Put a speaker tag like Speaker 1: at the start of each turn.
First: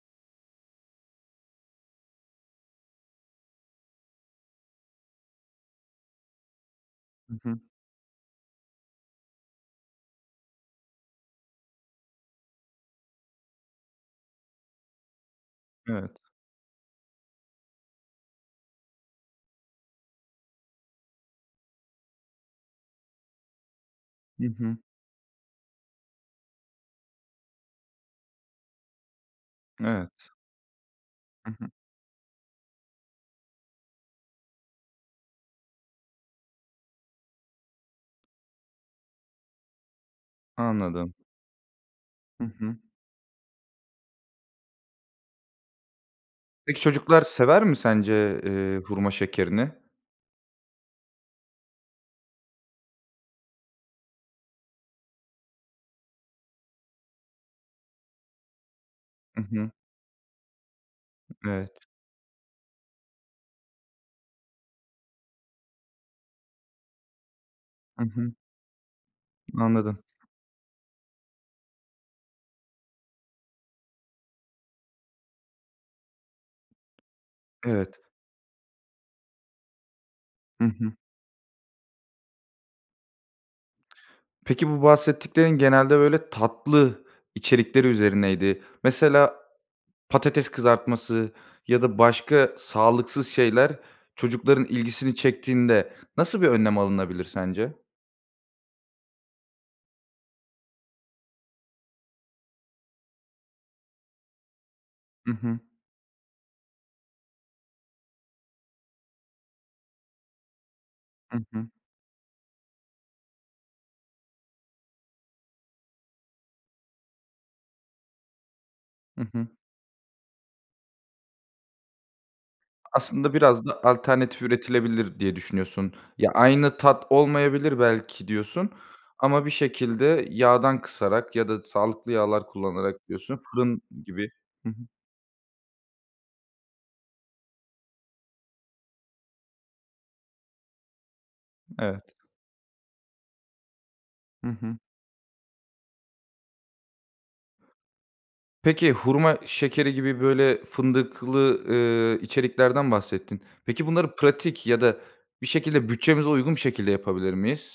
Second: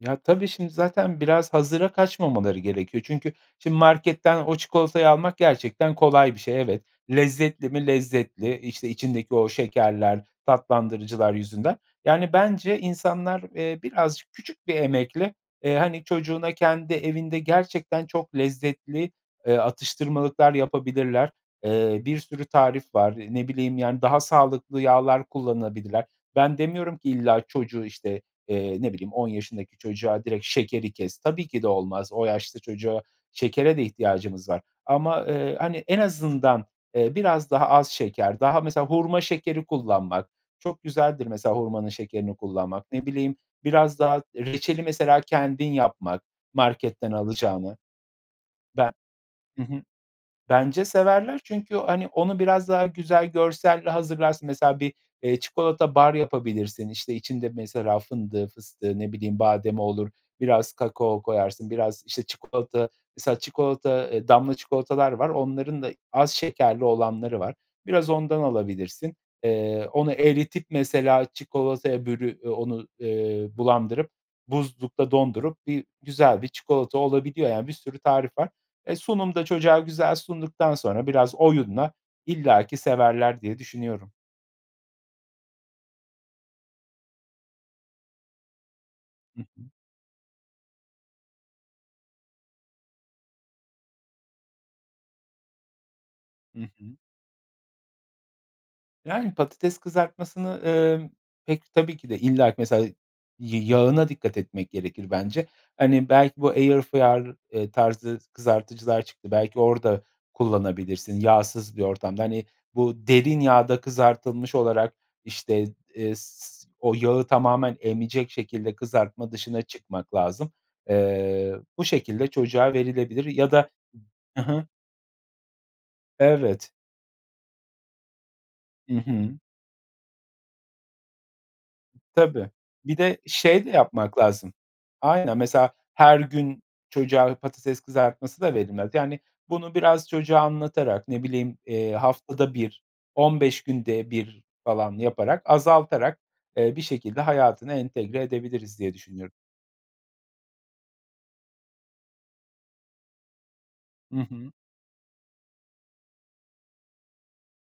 Speaker 1: Ya, tabii şimdi zaten biraz hazıra kaçmamaları gerekiyor. Çünkü, şimdi, marketten o çikolatayı almak gerçekten kolay bir şey, evet.
Speaker 2: Hı hı.
Speaker 1: Lezzetli mi, lezzetli, işte, içindeki o şekerler, tatlandırıcılar yüzünden. Yani, bence insanlar, eee, birazcık küçük bir emekle, eee, hani,
Speaker 2: Evet.
Speaker 1: çocuğuna kendi evinde gerçekten çok lezzetli, eee, atıştırmalıklar yapabilirler. Eee, bir sürü tarif var. Eee, ne bileyim, yani, daha
Speaker 2: Hı hı.
Speaker 1: sağlıklı yağlar kullanabilirler. Ben demiyorum ki, illa çocuğu, işte, eee, ne bileyim, 10 yaşındaki
Speaker 2: Evet.
Speaker 1: çocuğa direkt şekeri kes. Tabii
Speaker 2: Hı
Speaker 1: ki
Speaker 2: hı.
Speaker 1: de olmaz, o yaşta çocuğa şekere de ihtiyacımız var ama, eee, hani, en azından, eee, biraz daha az şeker, daha, mesela, hurma şekeri kullanmak, çok
Speaker 2: Anladım.
Speaker 1: güzeldir mesela hurmanın şekerini
Speaker 2: Hı hı.
Speaker 1: kullanmak ne bileyim biraz daha reçeli mesela kendin yapmak
Speaker 2: Peki,
Speaker 1: marketten
Speaker 2: çocuklar sever
Speaker 1: alacağına.
Speaker 2: mi sence, eee,
Speaker 1: Be
Speaker 2: hurma
Speaker 1: hı
Speaker 2: şekerini?
Speaker 1: hı. Bence severler çünkü, hani, onu biraz daha güzel görselle hazırlarsın mesela bir, eee, çikolata bar yapabilirsin, işte, içinde mesela fındığı, fıstığı, ne bileyim,
Speaker 2: I hı.
Speaker 1: bademi olur, biraz kakao
Speaker 2: I
Speaker 1: koyarsın,
Speaker 2: evet.
Speaker 1: biraz, işte çikolata mesela çikolata, eee, damla çikolatalar var onların da az şekerli olanları var.
Speaker 2: I
Speaker 1: Biraz
Speaker 2: hı.
Speaker 1: ondan alabilirsin. Eee,
Speaker 2: Anladım.
Speaker 1: onu eritip, mesela, çikolataya bölü eee, onu, eee, bulandırıp buzlukta dondurup bir güzel bir çikolata olabiliyor yani bir sürü
Speaker 2: Evet.
Speaker 1: tarif var. E, sunum da çocuğa güzel
Speaker 2: Hı
Speaker 1: sunduktan
Speaker 2: hı.
Speaker 1: sonra biraz oyunla, illaki severler diye düşünüyorum.
Speaker 2: Peki, bu bahsettiklerin genelde, böyle, tatlı içerikleri üzerineydi. Mesela,
Speaker 1: Hı hı.
Speaker 2: patates kızartması ya da başka sağlıksız şeyler çocukların ilgisini çektiğinde nasıl bir
Speaker 1: Hı
Speaker 2: önlem
Speaker 1: hı.
Speaker 2: alınabilir sence?
Speaker 1: Yani, patates kızartmasını, ımm, pek, tabii ki de, illaki, mesela, y yağına dikkat etmek gerekir
Speaker 2: I
Speaker 1: bence.
Speaker 2: hı.
Speaker 1: Hani, belki bu air fryer tarzı s kızartıcılar çıktı. Belki orada kullanabilirsin,
Speaker 2: I hı.
Speaker 1: yağsız bir ortamda. Hani, bu derin yağda kızartılmış olarak, işte, eee, s o yağı tamamen emecek şekilde
Speaker 2: Hı
Speaker 1: kızartma
Speaker 2: hı.
Speaker 1: dışına çıkmak lazım. Eee, bu şekilde çocuğa verilebilir
Speaker 2: Aslında
Speaker 1: ya
Speaker 2: biraz
Speaker 1: da
Speaker 2: da
Speaker 1: hı
Speaker 2: alternatif
Speaker 1: hı.
Speaker 2: üretilebilir diye düşünüyorsun. Ya,
Speaker 1: Evet.
Speaker 2: aynı tat olmayabilir belki diyorsun
Speaker 1: Hı hı.
Speaker 2: ama bir şekilde yağdan kısarak ya da sağlıklı yağlar
Speaker 1: Tabii. Bir
Speaker 2: kullanarak
Speaker 1: de
Speaker 2: diyorsun,
Speaker 1: şey de
Speaker 2: fırın
Speaker 1: yapmak
Speaker 2: gibi
Speaker 1: lazım.
Speaker 2: Hı hı.
Speaker 1: Aynen, mesela, her gün çocuğa patates kızartması da verilmez. Yani, bunu biraz çocuğa anlatarak, ne bileyim, eee,
Speaker 2: Evet.
Speaker 1: haftada 1 15 günde 1
Speaker 2: Hı hı.
Speaker 1: falan yaparak azaltarak, eee, bir şekilde hayatına entegre edebiliriz
Speaker 2: Peki,
Speaker 1: diye düşünüyorum.
Speaker 2: hurma şekeri gibi, böyle, fındıklı, ııı, içeriklerden bahsettin. Peki, bunları
Speaker 1: Hı hı.
Speaker 2: pratik ya da bir şekilde bütçemize uygun bir şekilde yapabilir miyiz?